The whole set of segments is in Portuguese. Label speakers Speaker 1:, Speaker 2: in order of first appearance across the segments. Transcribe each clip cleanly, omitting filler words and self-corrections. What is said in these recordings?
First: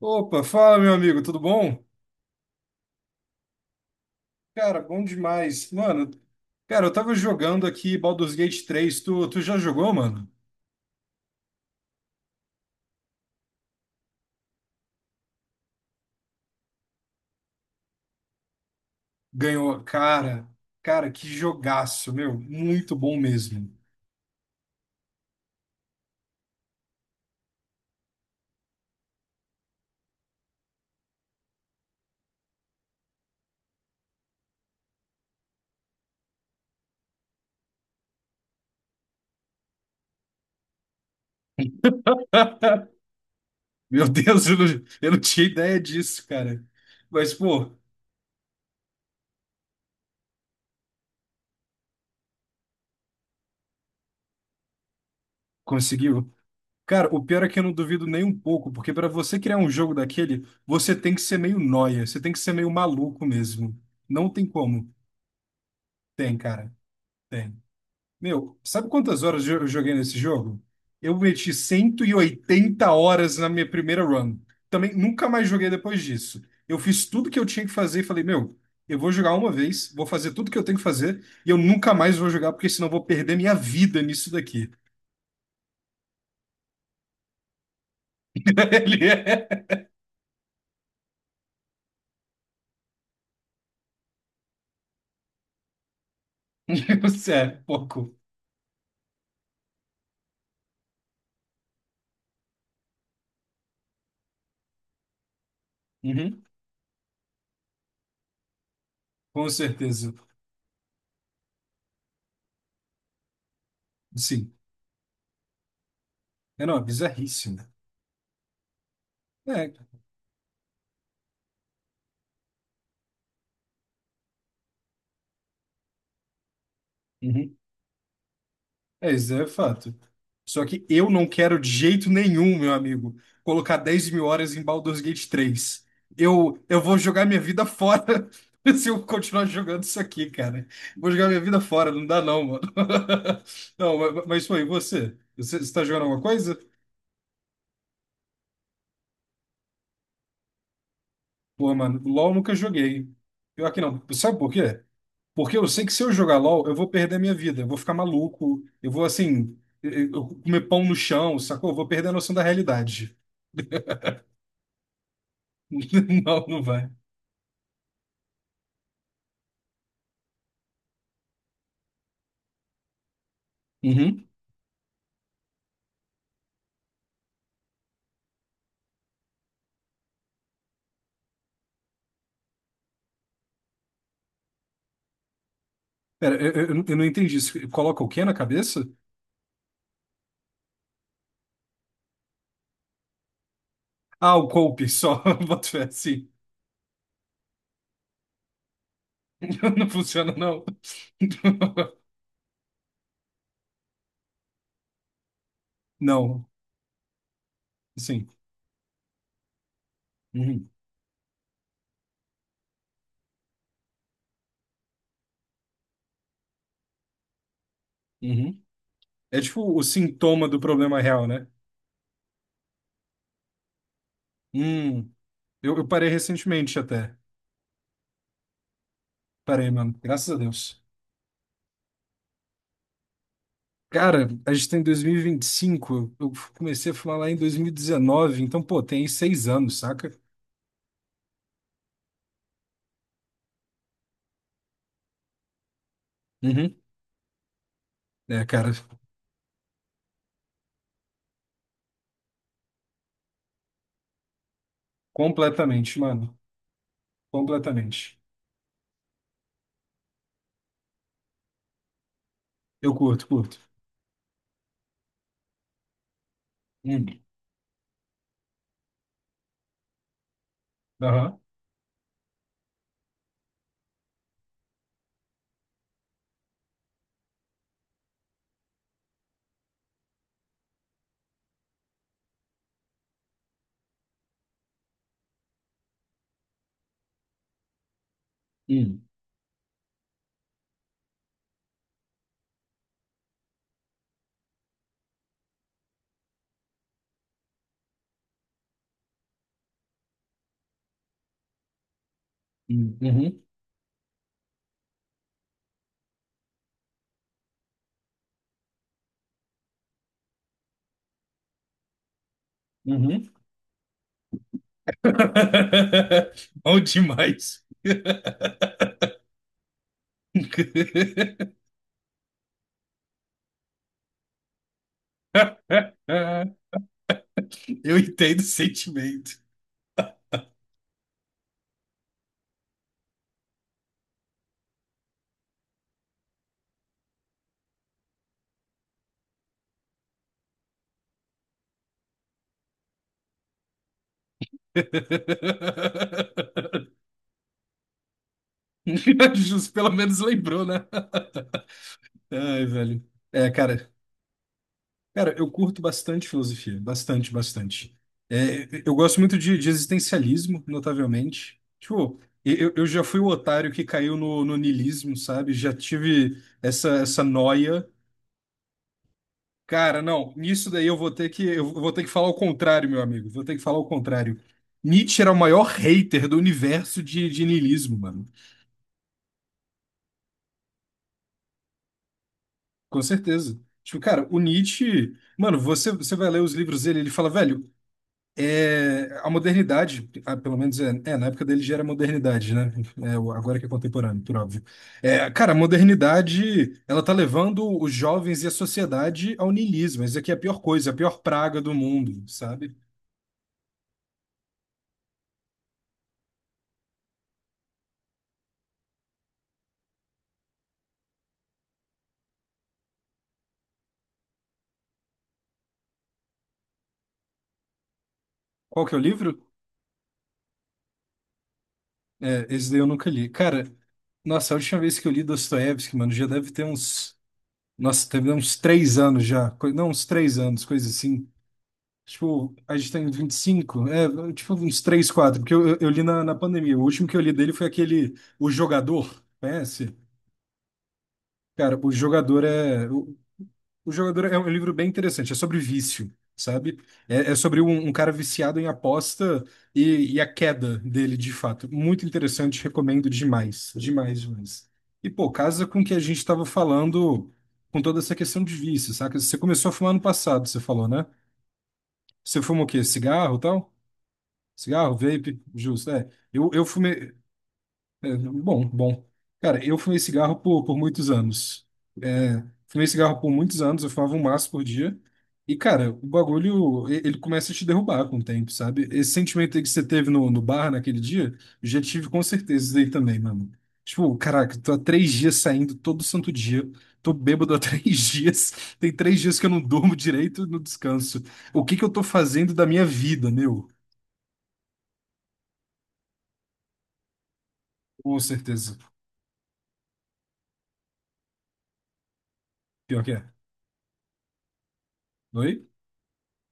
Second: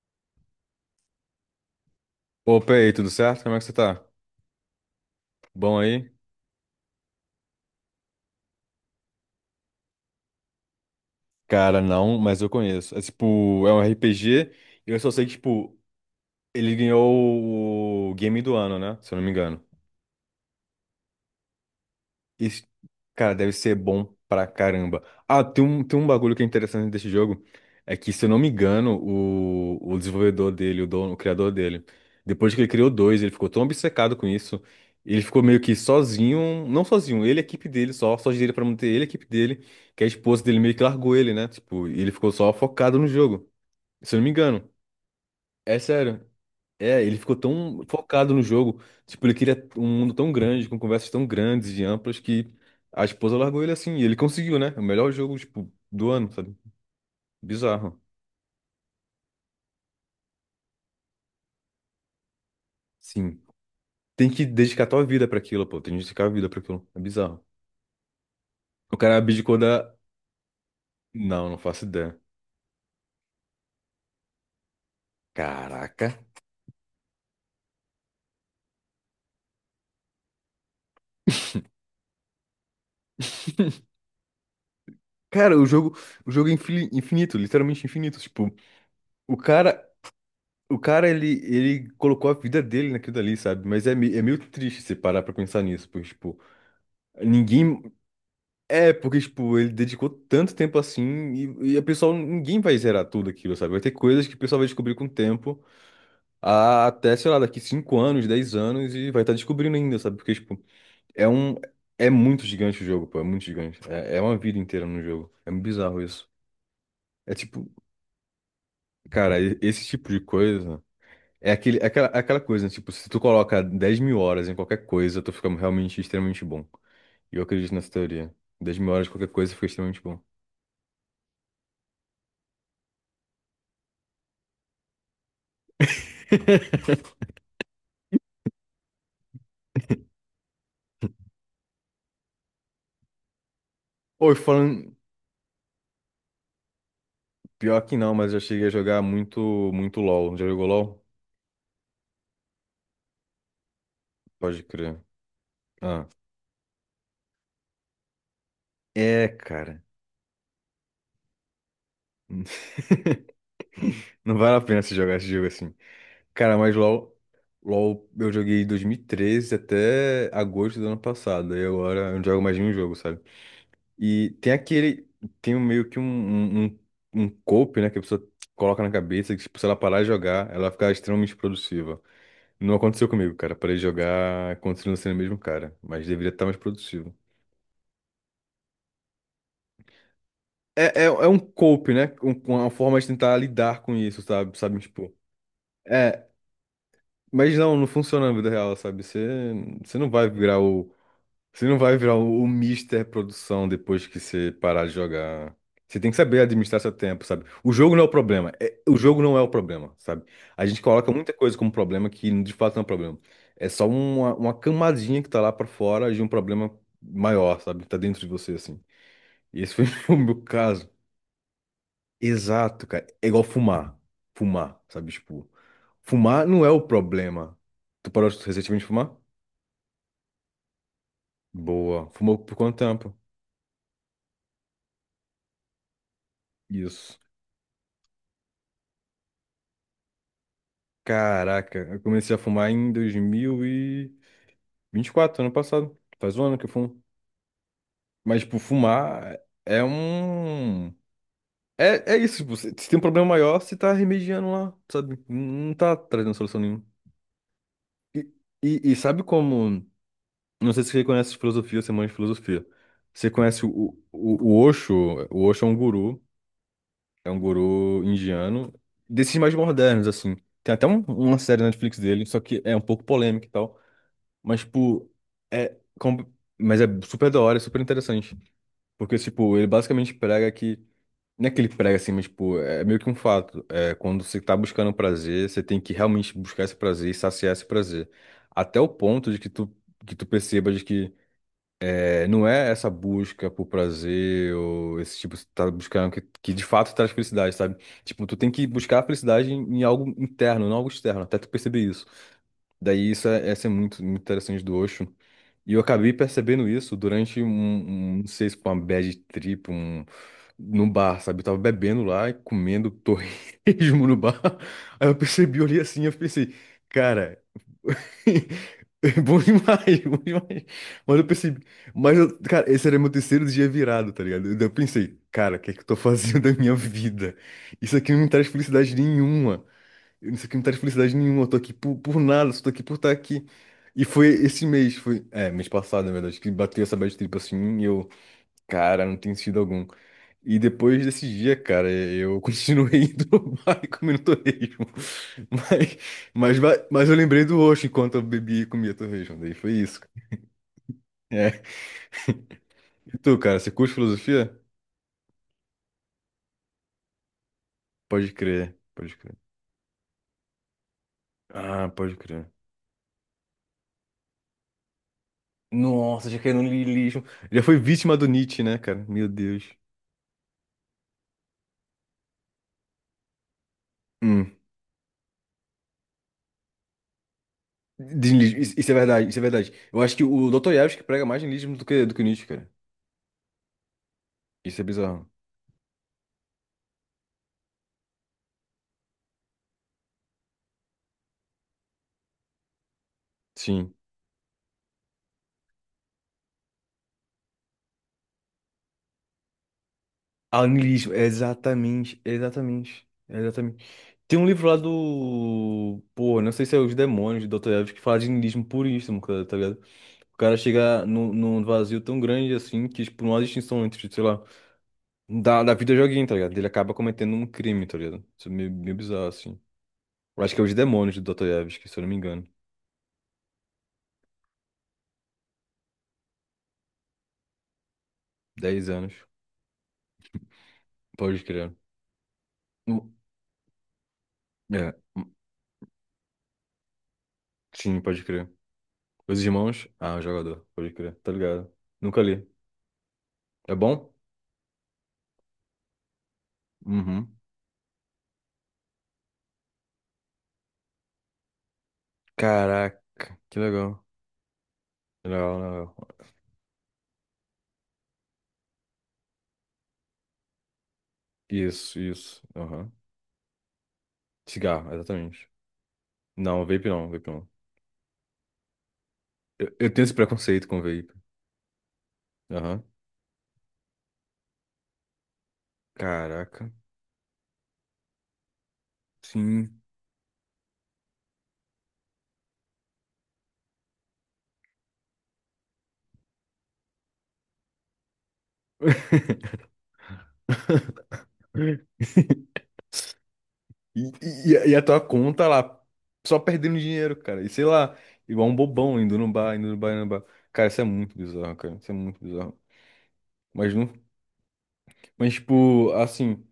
Speaker 1: Opa, fala meu amigo, tudo bom?
Speaker 2: Opa, e aí, tudo certo? Como é que você tá?
Speaker 1: Cara, bom demais.
Speaker 2: Bom aí?
Speaker 1: Mano, cara, eu tava jogando aqui Baldur's Gate três. Tu já jogou, mano?
Speaker 2: Cara, não, mas eu conheço. É tipo, é um RPG e eu só sei que, tipo, ele ganhou o Game do Ano, né? Se eu não me engano.
Speaker 1: Ganhou. Cara, cara, que jogaço, meu.
Speaker 2: Isso,
Speaker 1: Muito bom
Speaker 2: cara, deve
Speaker 1: mesmo.
Speaker 2: ser bom pra caramba. Ah, tem um bagulho que é interessante desse jogo. É que, se eu não me engano, o desenvolvedor dele, o dono, o criador dele, depois que ele criou dois, ele ficou tão obcecado com isso. Ele ficou meio que sozinho, não sozinho, ele e a equipe dele só dele pra manter ele e a equipe dele, que a esposa dele meio que largou ele, né? Tipo, e ele ficou só focado no jogo.
Speaker 1: Meu
Speaker 2: Se eu não me
Speaker 1: Deus,
Speaker 2: engano.
Speaker 1: eu não tinha
Speaker 2: É
Speaker 1: ideia
Speaker 2: sério.
Speaker 1: disso, cara.
Speaker 2: É, ele
Speaker 1: Mas,
Speaker 2: ficou
Speaker 1: pô,
Speaker 2: tão focado no jogo. Tipo, ele queria um mundo tão grande, com conversas tão grandes e amplas, que a esposa largou ele assim. E ele conseguiu, né? É o melhor jogo, tipo, do ano,
Speaker 1: conseguiu.
Speaker 2: sabe?
Speaker 1: Cara, o pior é que eu não
Speaker 2: Bizarro.
Speaker 1: duvido nem um pouco, porque pra você criar um jogo daquele, você tem que ser meio nóia, você tem que ser meio maluco
Speaker 2: Sim.
Speaker 1: mesmo. Não
Speaker 2: Tem
Speaker 1: tem
Speaker 2: que dedicar
Speaker 1: como.
Speaker 2: tua vida pra aquilo, pô. Tem que dedicar a
Speaker 1: Tem,
Speaker 2: vida pra
Speaker 1: cara.
Speaker 2: aquilo. É bizarro.
Speaker 1: Tem. Meu, sabe
Speaker 2: O cara
Speaker 1: quantas horas
Speaker 2: abdicou
Speaker 1: eu joguei
Speaker 2: da.
Speaker 1: nesse jogo? Eu
Speaker 2: Não,
Speaker 1: meti
Speaker 2: não faço
Speaker 1: cento e
Speaker 2: ideia.
Speaker 1: oitenta horas na minha primeira run. Também nunca mais joguei depois
Speaker 2: Caraca.
Speaker 1: disso. Eu fiz tudo que eu tinha que fazer e falei, meu, eu vou jogar uma vez, vou fazer tudo que eu tenho que fazer e eu nunca mais vou jogar porque senão eu vou perder minha vida nisso daqui.
Speaker 2: Cara, o jogo, é infinito, literalmente infinito. Tipo,
Speaker 1: Ele
Speaker 2: o
Speaker 1: é,
Speaker 2: cara, o cara ele colocou a vida dele naquilo dali, sabe? Mas é meio triste você parar pra pensar nisso, porque, tipo,
Speaker 1: você é
Speaker 2: ninguém.
Speaker 1: pouco.
Speaker 2: É, porque, tipo, ele dedicou tanto tempo assim e a pessoa, ninguém vai zerar tudo aquilo, sabe? Vai ter coisas que o pessoal vai descobrir com o tempo,
Speaker 1: Uhum.
Speaker 2: até, sei lá, daqui 5 anos, 10 anos e vai estar
Speaker 1: Com
Speaker 2: descobrindo ainda,
Speaker 1: certeza.
Speaker 2: sabe? Porque, tipo, é um, é muito gigante o jogo, pô, é muito gigante. É uma
Speaker 1: Sim.
Speaker 2: vida inteira no jogo. É muito bizarro isso.
Speaker 1: É, não, é
Speaker 2: É
Speaker 1: bizarríssimo.
Speaker 2: tipo, cara,
Speaker 1: É.
Speaker 2: esse tipo de coisa é aquele, é aquela coisa, né? Tipo, se tu coloca 10 mil horas em qualquer coisa, tu fica realmente extremamente bom. E eu
Speaker 1: Uhum.
Speaker 2: acredito nessa teoria. 10 mil horas em
Speaker 1: É,
Speaker 2: qualquer
Speaker 1: isso é
Speaker 2: coisa fica
Speaker 1: fato.
Speaker 2: extremamente bom.
Speaker 1: Só que eu não quero de jeito nenhum, meu amigo, colocar 10.000 horas em Baldur's Gate três. Eu vou jogar minha vida fora se eu continuar jogando isso aqui, cara. Vou jogar minha vida fora, não dá não, mano. Não, mas,
Speaker 2: Oi,
Speaker 1: mas foi, e
Speaker 2: falando.
Speaker 1: você? Você, está jogando alguma coisa?
Speaker 2: Pior que não, mas eu cheguei a jogar muito, muito LOL. Já jogou LOL?
Speaker 1: Pô, mano, LOL nunca joguei. Pior que não. Sabe por
Speaker 2: Pode
Speaker 1: quê?
Speaker 2: crer.
Speaker 1: Porque eu sei que se
Speaker 2: Ah.
Speaker 1: eu jogar LOL, eu vou perder a minha vida. Eu vou ficar maluco. Eu vou,
Speaker 2: É,
Speaker 1: assim,
Speaker 2: cara.
Speaker 1: eu comer pão no chão, sacou? Eu vou perder a noção da realidade.
Speaker 2: Não vale a pena você jogar esse jogo assim.
Speaker 1: Não,
Speaker 2: Cara,
Speaker 1: não
Speaker 2: mas
Speaker 1: vai.
Speaker 2: LOL. LOL eu joguei em 2013 até agosto do ano passado. Aí agora eu não jogo mais nenhum jogo, sabe?
Speaker 1: Uhum.
Speaker 2: E tem aquele. Tem um- meio que um, um, um um cope, né? Que a pessoa coloca na cabeça que, tipo, se ela parar de jogar, ela fica extremamente produtiva. Não aconteceu comigo, cara. Parei de jogar, continuo sendo o mesmo cara. Mas deveria
Speaker 1: Pera,
Speaker 2: estar mais
Speaker 1: eu não
Speaker 2: produtivo.
Speaker 1: entendi isso. Coloca o quê na cabeça?
Speaker 2: É, é, é um cope, né? Com uma forma de tentar lidar com isso
Speaker 1: Ah, o
Speaker 2: sabe? Sabe,
Speaker 1: coupe,
Speaker 2: tipo.
Speaker 1: só. Boto fé,
Speaker 2: É,
Speaker 1: sim.
Speaker 2: mas não, não funciona na vida real, sabe? Você,
Speaker 1: Não
Speaker 2: você não vai
Speaker 1: funciona,
Speaker 2: virar
Speaker 1: não.
Speaker 2: o. Você não vai virar o Mister Produção depois que você parar de jogar. Você tem que saber
Speaker 1: Não,
Speaker 2: administrar seu tempo, sabe? O jogo não é o
Speaker 1: sim.
Speaker 2: problema. É- o jogo não é o problema, sabe? A
Speaker 1: Uhum.
Speaker 2: gente coloca muita coisa como problema que de fato não é um problema. É só uma camadinha que tá lá pra fora de um problema maior, sabe? Tá dentro de você,
Speaker 1: Uhum.
Speaker 2: assim.
Speaker 1: É tipo
Speaker 2: E esse
Speaker 1: o
Speaker 2: foi o meu
Speaker 1: sintoma do
Speaker 2: caso.
Speaker 1: problema real, né?
Speaker 2: Exato, cara. É igual fumar. Fumar,
Speaker 1: Hum.
Speaker 2: sabe? Tipo,
Speaker 1: Eu parei
Speaker 2: fumar não é
Speaker 1: recentemente
Speaker 2: o
Speaker 1: até.
Speaker 2: problema. Tu parou recentemente de fumar?
Speaker 1: Parei, mano. Graças a Deus.
Speaker 2: Boa. Fumou por quanto tempo?
Speaker 1: Cara, a gente tá em dois mil e vinte e cinco. Eu comecei a fumar
Speaker 2: Isso.
Speaker 1: lá em 2019. Então, pô, tem aí 6 anos, saca?
Speaker 2: Caraca, eu comecei a fumar em 2024, ano passado. Faz um ano que eu
Speaker 1: Uhum.
Speaker 2: fumo. Mas,
Speaker 1: É,
Speaker 2: tipo,
Speaker 1: cara,
Speaker 2: fumar é um. É, é isso, tipo, se se tem um problema maior, você tá remediando lá, sabe? Não tá
Speaker 1: completamente,
Speaker 2: trazendo
Speaker 1: mano.
Speaker 2: solução nenhuma.
Speaker 1: Completamente.
Speaker 2: E, e sabe como. Não sei se você conhece filosofia, você manja de filosofia.
Speaker 1: Eu curto,
Speaker 2: Você
Speaker 1: curto.
Speaker 2: conhece o Osho? O Osho
Speaker 1: Hum.
Speaker 2: é um guru indiano, desses mais modernos, assim. Tem até um-
Speaker 1: Aham.
Speaker 2: uma série na Netflix dele, só que é um pouco polêmica e tal. Mas, tipo, é, com- mas é super da hora, é super interessante. Porque, tipo, ele basicamente prega que. Não é que ele prega assim, mas, tipo, é meio que um fato. É, quando você tá buscando prazer, você tem que realmente buscar esse prazer e saciar esse prazer. Até o
Speaker 1: Hum.
Speaker 2: ponto de que tu percebas que. É, não é essa busca por prazer ou esse tipo, você tá buscando que de fato traz felicidade, sabe? Tipo, tu tem que buscar a felicidade em, em algo interno, não algo externo, até tu perceber isso.
Speaker 1: Hum.
Speaker 2: Daí isso
Speaker 1: Uhum.
Speaker 2: é, essa é muito, muito interessante do Osho. E eu acabei percebendo isso durante um, um- não sei se foi uma bad trip, um, no bar, sabe? Eu tava bebendo lá e comendo
Speaker 1: Uhum.
Speaker 2: torresmo no bar. Aí eu percebi, olhei assim, eu pensei,
Speaker 1: Bom
Speaker 2: cara,
Speaker 1: demais.
Speaker 2: é bom demais, bom demais. Mas eu percebi, mas eu, cara, esse era meu terceiro dia virado, tá ligado? Daí Eu pensei, cara, o que é que eu tô fazendo da minha. Vida? Isso
Speaker 1: Eu
Speaker 2: aqui não me
Speaker 1: entendo o
Speaker 2: traz felicidade
Speaker 1: sentimento.
Speaker 2: nenhuma. Isso aqui não traz felicidade nenhuma, eu tô aqui por nada, só tô aqui por estar aqui. E foi esse mês, foi, é, mês passado, na verdade, que bateu essa bad trip assim, e eu, cara, não tem sentido algum. E depois desse dia, cara, eu continuei indo no bar e comendo torresmo. Mas, mas, va- mas eu lembrei do Osho enquanto eu bebia e comia torresmo, daí
Speaker 1: Justo,
Speaker 2: foi
Speaker 1: pelo
Speaker 2: isso.
Speaker 1: menos
Speaker 2: cara.
Speaker 1: lembrou, né?
Speaker 2: É.
Speaker 1: Ai, velho.
Speaker 2: E tu,
Speaker 1: É,
Speaker 2: cara, você
Speaker 1: cara,
Speaker 2: curte filosofia?
Speaker 1: Cara, eu curto bastante filosofia, bastante, bastante.
Speaker 2: Pode crer,
Speaker 1: É, eu
Speaker 2: pode
Speaker 1: gosto
Speaker 2: crer.
Speaker 1: muito de existencialismo, notavelmente.
Speaker 2: Ah, pode
Speaker 1: Tipo,
Speaker 2: crer.
Speaker 1: eu já fui o otário que caiu no, no niilismo, sabe? Já
Speaker 2: Nossa, já
Speaker 1: tive
Speaker 2: caiu no
Speaker 1: essa, essa
Speaker 2: niilismo. Já foi
Speaker 1: noia.
Speaker 2: vítima do Nietzsche, né, cara? Meu Deus.
Speaker 1: Cara, não, nisso daí eu vou ter que, eu vou ter que falar o contrário, meu amigo. Vou ter que falar o contrário.
Speaker 2: Hum.
Speaker 1: Nietzsche era o maior hater do universo de niilismo, mano.
Speaker 2: de niilismo. Isso isso é verdade, isso é verdade. Eu acho que o doutor Yavis que prega mais niilismo do que Nietzsche, cara.
Speaker 1: Com certeza. Tipo, cara, o
Speaker 2: Isso é
Speaker 1: Nietzsche.
Speaker 2: bizarro.
Speaker 1: Mano, você vai ler os livros dele, ele fala, velho, é, a modernidade, ah, pelo menos é, é, na época dele já era modernidade, né? É, agora que é
Speaker 2: Sim.
Speaker 1: contemporâneo, por óbvio. É, cara, a modernidade, ela tá levando os jovens e a sociedade ao niilismo. Isso aqui é a pior
Speaker 2: Ah,
Speaker 1: coisa, a
Speaker 2: niilismo,
Speaker 1: pior praga do
Speaker 2: exatamente,
Speaker 1: mundo, sabe?
Speaker 2: exatamente, exatamente. Tem um livro lá do. Pô, não sei se é Os Demônios do doutor Yavis que fala de niilismo puríssimo, cara, tá ligado? O cara chega num, num vazio tão grande assim que, tipo, não há distinção entre, sei lá, da, da vida joguinho, tá ligado? Ele acaba cometendo um crime, tá ligado? Isso é meio,
Speaker 1: Qual que
Speaker 2: meio
Speaker 1: é o
Speaker 2: bizarro,
Speaker 1: livro?
Speaker 2: assim. Eu acho que é Os Demônios do doutor Yavis, que se eu não me
Speaker 1: É,
Speaker 2: engano.
Speaker 1: esse daí eu nunca li. Cara, nossa, a última vez que eu li Dostoiévski, mano, já deve ter uns... Nossa, deve ter uns
Speaker 2: 10
Speaker 1: três
Speaker 2: anos.
Speaker 1: anos já. Não, uns três anos, coisa assim.
Speaker 2: Pode crer.
Speaker 1: Tipo, a gente tem 25 é, tipo uns
Speaker 2: É,
Speaker 1: 3 4 porque eu li na, na pandemia. O último que eu li dele foi
Speaker 2: sim,
Speaker 1: aquele
Speaker 2: pode
Speaker 1: O
Speaker 2: crer.
Speaker 1: Jogador,
Speaker 2: Os Irmãos?
Speaker 1: conhece?
Speaker 2: Ah, o jogador, pode crer, tá ligado?
Speaker 1: Cara, O
Speaker 2: Nunca
Speaker 1: Jogador
Speaker 2: li.
Speaker 1: é.
Speaker 2: É
Speaker 1: O
Speaker 2: bom?
Speaker 1: Jogador é um livro bem interessante, é sobre vício, sabe? É, é
Speaker 2: Uhum.
Speaker 1: sobre um, um cara viciado em aposta e a queda dele, de fato. Muito interessante, recomendo
Speaker 2: Caraca, que
Speaker 1: demais,
Speaker 2: legal.
Speaker 1: demais, demais. E, pô,
Speaker 2: Legal,
Speaker 1: casa com o que
Speaker 2: legal.
Speaker 1: a gente estava falando com toda essa questão de vício, saca? Você começou a fumar ano passado, você falou, né?
Speaker 2: Isso,
Speaker 1: Você
Speaker 2: isso.
Speaker 1: fuma o quê?
Speaker 2: Aham.
Speaker 1: Cigarro e tal?
Speaker 2: Cigarro,
Speaker 1: Cigarro, vape,
Speaker 2: exatamente.
Speaker 1: justo, é. Eu,
Speaker 2: Não,
Speaker 1: eu
Speaker 2: vape não,
Speaker 1: fumei.
Speaker 2: vape não.
Speaker 1: É, bom, bom. Cara, eu
Speaker 2: Eu
Speaker 1: fumei
Speaker 2: tenho esse
Speaker 1: cigarro
Speaker 2: preconceito
Speaker 1: por
Speaker 2: com
Speaker 1: muitos
Speaker 2: vape.
Speaker 1: anos. É,
Speaker 2: Aham.
Speaker 1: fumei cigarro por muitos anos, eu fumava um maço por dia. E, cara, o
Speaker 2: Caraca,
Speaker 1: bagulho, ele começa a te derrubar com o tempo, sabe? Esse sentimento aí que
Speaker 2: sim.
Speaker 1: você teve no, no bar naquele dia, eu já tive com certeza isso aí também, mano. Tipo, caraca, tô há três dias saindo todo santo dia, tô bêbado há três dias, tem três dias que eu não durmo direito, não descanso. O que que eu tô fazendo da minha vida, meu?
Speaker 2: E, e a tua conta lá, só perdendo dinheiro, cara. E sei lá,
Speaker 1: Com
Speaker 2: igual um
Speaker 1: certeza.
Speaker 2: bobão indo no bar, indo no bar, indo no bar. Cara, isso é muito bizarro, cara. Isso é muito bizarro.
Speaker 1: Pior que é.
Speaker 2: Mas no Mas,
Speaker 1: Oi?
Speaker 2: tipo, assim.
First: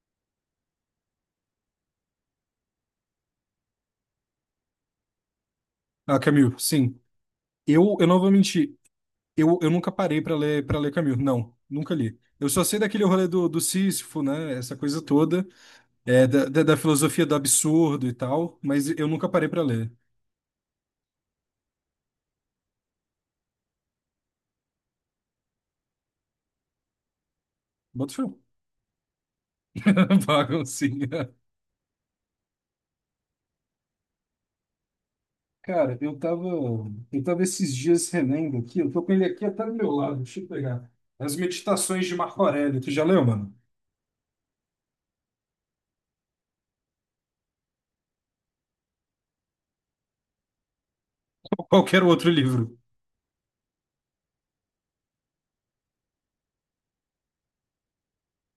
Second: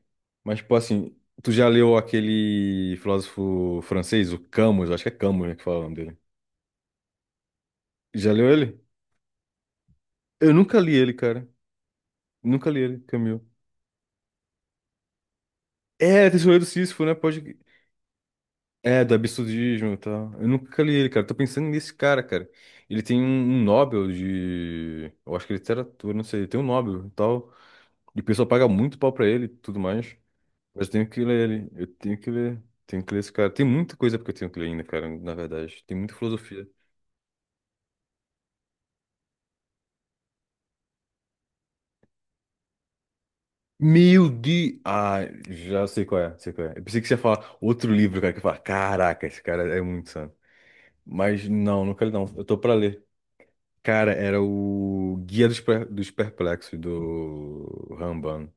Speaker 2: Mas, tipo, assim. Tu já leu aquele filósofo francês, o Camus? Acho que é Camus, né, que fala o nome
Speaker 1: Ah,
Speaker 2: dele.
Speaker 1: Camus, sim. Eu não vou
Speaker 2: Já leu
Speaker 1: mentir.
Speaker 2: ele?
Speaker 1: Eu nunca parei
Speaker 2: Eu
Speaker 1: para
Speaker 2: nunca
Speaker 1: ler
Speaker 2: li ele,
Speaker 1: Camus.
Speaker 2: cara.
Speaker 1: Não, nunca li. Eu só
Speaker 2: Nunca
Speaker 1: sei
Speaker 2: li ele,
Speaker 1: daquele rolê
Speaker 2: Camille.
Speaker 1: do, do Sísifo, né? Essa coisa toda, é,
Speaker 2: É, é
Speaker 1: da, da,
Speaker 2: Tesoureiro do
Speaker 1: da
Speaker 2: Sísifo, né?
Speaker 1: filosofia do
Speaker 2: Pode.
Speaker 1: absurdo e tal, mas
Speaker 2: É,
Speaker 1: eu
Speaker 2: do
Speaker 1: nunca parei para ler.
Speaker 2: absurdismo e tal. Eu nunca li ele, cara. Tô pensando nesse cara, cara. Ele tem um, um Nobel de. Eu acho que é literatura, não sei. Ele tem um Nobel e tal.
Speaker 1: Bota
Speaker 2: E o
Speaker 1: fé.
Speaker 2: pessoal paga muito pau pra ele e tudo mais. Mas eu tenho que
Speaker 1: Baguncinha.
Speaker 2: ler ele. Eu tenho que ler. Tenho que ler esse cara. Tem muita coisa porque eu tenho que ler ainda, cara, na verdade.
Speaker 1: Cara,
Speaker 2: Tem muita filosofia.
Speaker 1: eu tava esses dias relendo aqui, eu tô com ele aqui até do meu lado, deixa eu pegar. As Meditações de Marco Aurélio, tu já leu, mano?
Speaker 2: Meu de... Ah, já sei qual é, sei qual é. Eu pensei que você ia falar outro livro, cara, que eu ia falar, caraca, esse cara é muito santo. Mas
Speaker 1: Ou
Speaker 2: não, não
Speaker 1: qualquer
Speaker 2: quero não.
Speaker 1: outro
Speaker 2: Eu tô
Speaker 1: livro.
Speaker 2: pra ler. Cara, era o Guia dos, Per- dos Perplexos, do Ramban,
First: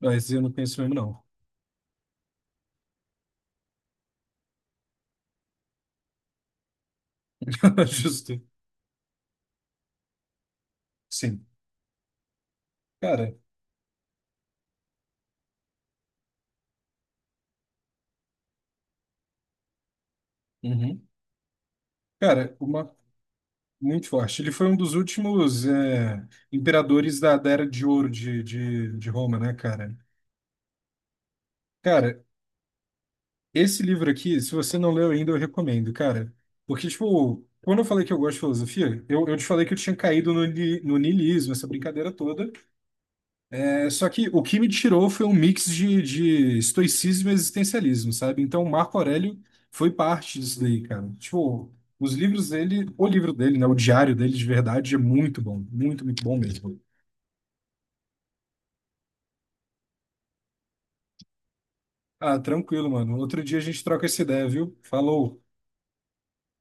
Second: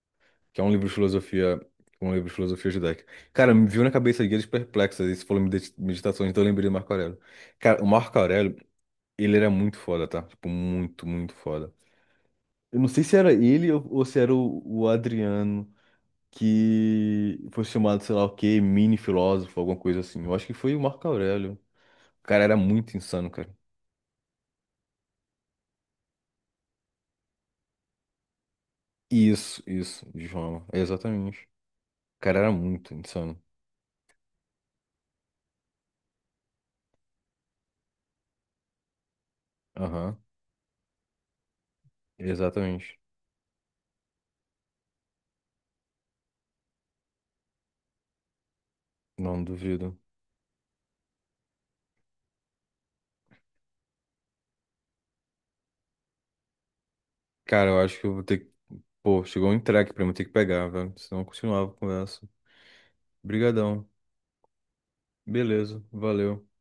Speaker 1: Mas eu não
Speaker 2: que é um
Speaker 1: penso
Speaker 2: livro de
Speaker 1: mesmo, não.
Speaker 2: filosofia, um livro de filosofia judaica. Cara, me viu na cabeça Guia dos Perplexos, aí você falou medita- meditações, então eu lembrei do Marco Aurélio. Cara, o Marco
Speaker 1: Justo.
Speaker 2: Aurélio, Ele era muito foda, tá? Tipo, muito, muito
Speaker 1: Sim.
Speaker 2: foda. Eu não sei se era
Speaker 1: Cara.
Speaker 2: ele ou se era o Adriano, que foi chamado, sei lá o quê, mini filósofo, alguma coisa assim. Eu acho que foi o Marco
Speaker 1: Uhum.
Speaker 2: Aurélio. O cara
Speaker 1: Cara,
Speaker 2: era
Speaker 1: uma,
Speaker 2: muito insano, cara.
Speaker 1: muito forte. Ele foi um dos últimos é, imperadores da, da Era de Ouro de Roma, né,
Speaker 2: Isso,
Speaker 1: cara?
Speaker 2: isso, João. Exatamente.
Speaker 1: Cara,
Speaker 2: O cara era muito insano.
Speaker 1: esse livro aqui, se você não leu ainda, eu recomendo, cara. Porque, tipo, quando eu falei que eu gosto de filosofia, eu te falei que eu tinha
Speaker 2: Aham,
Speaker 1: caído no, no niilismo, essa brincadeira toda.
Speaker 2: exatamente.
Speaker 1: É, só que o que me tirou foi um mix de estoicismo e existencialismo, sabe? Então, o Marco Aurélio
Speaker 2: Não
Speaker 1: foi
Speaker 2: duvido.
Speaker 1: parte disso daí, cara. Tipo, os livros dele, o livro dele, né? O diário dele de verdade é muito bom. Muito, muito bom mesmo.
Speaker 2: Cara, eu acho que eu vou ter que. Pô, chegou um entregue pra mim, eu ter que pegar, velho. Senão eu continuava a conversa.
Speaker 1: Ah, tranquilo, mano. Outro dia a gente
Speaker 2: Brigadão.
Speaker 1: troca essa ideia, viu? Falou.
Speaker 2: Beleza, valeu.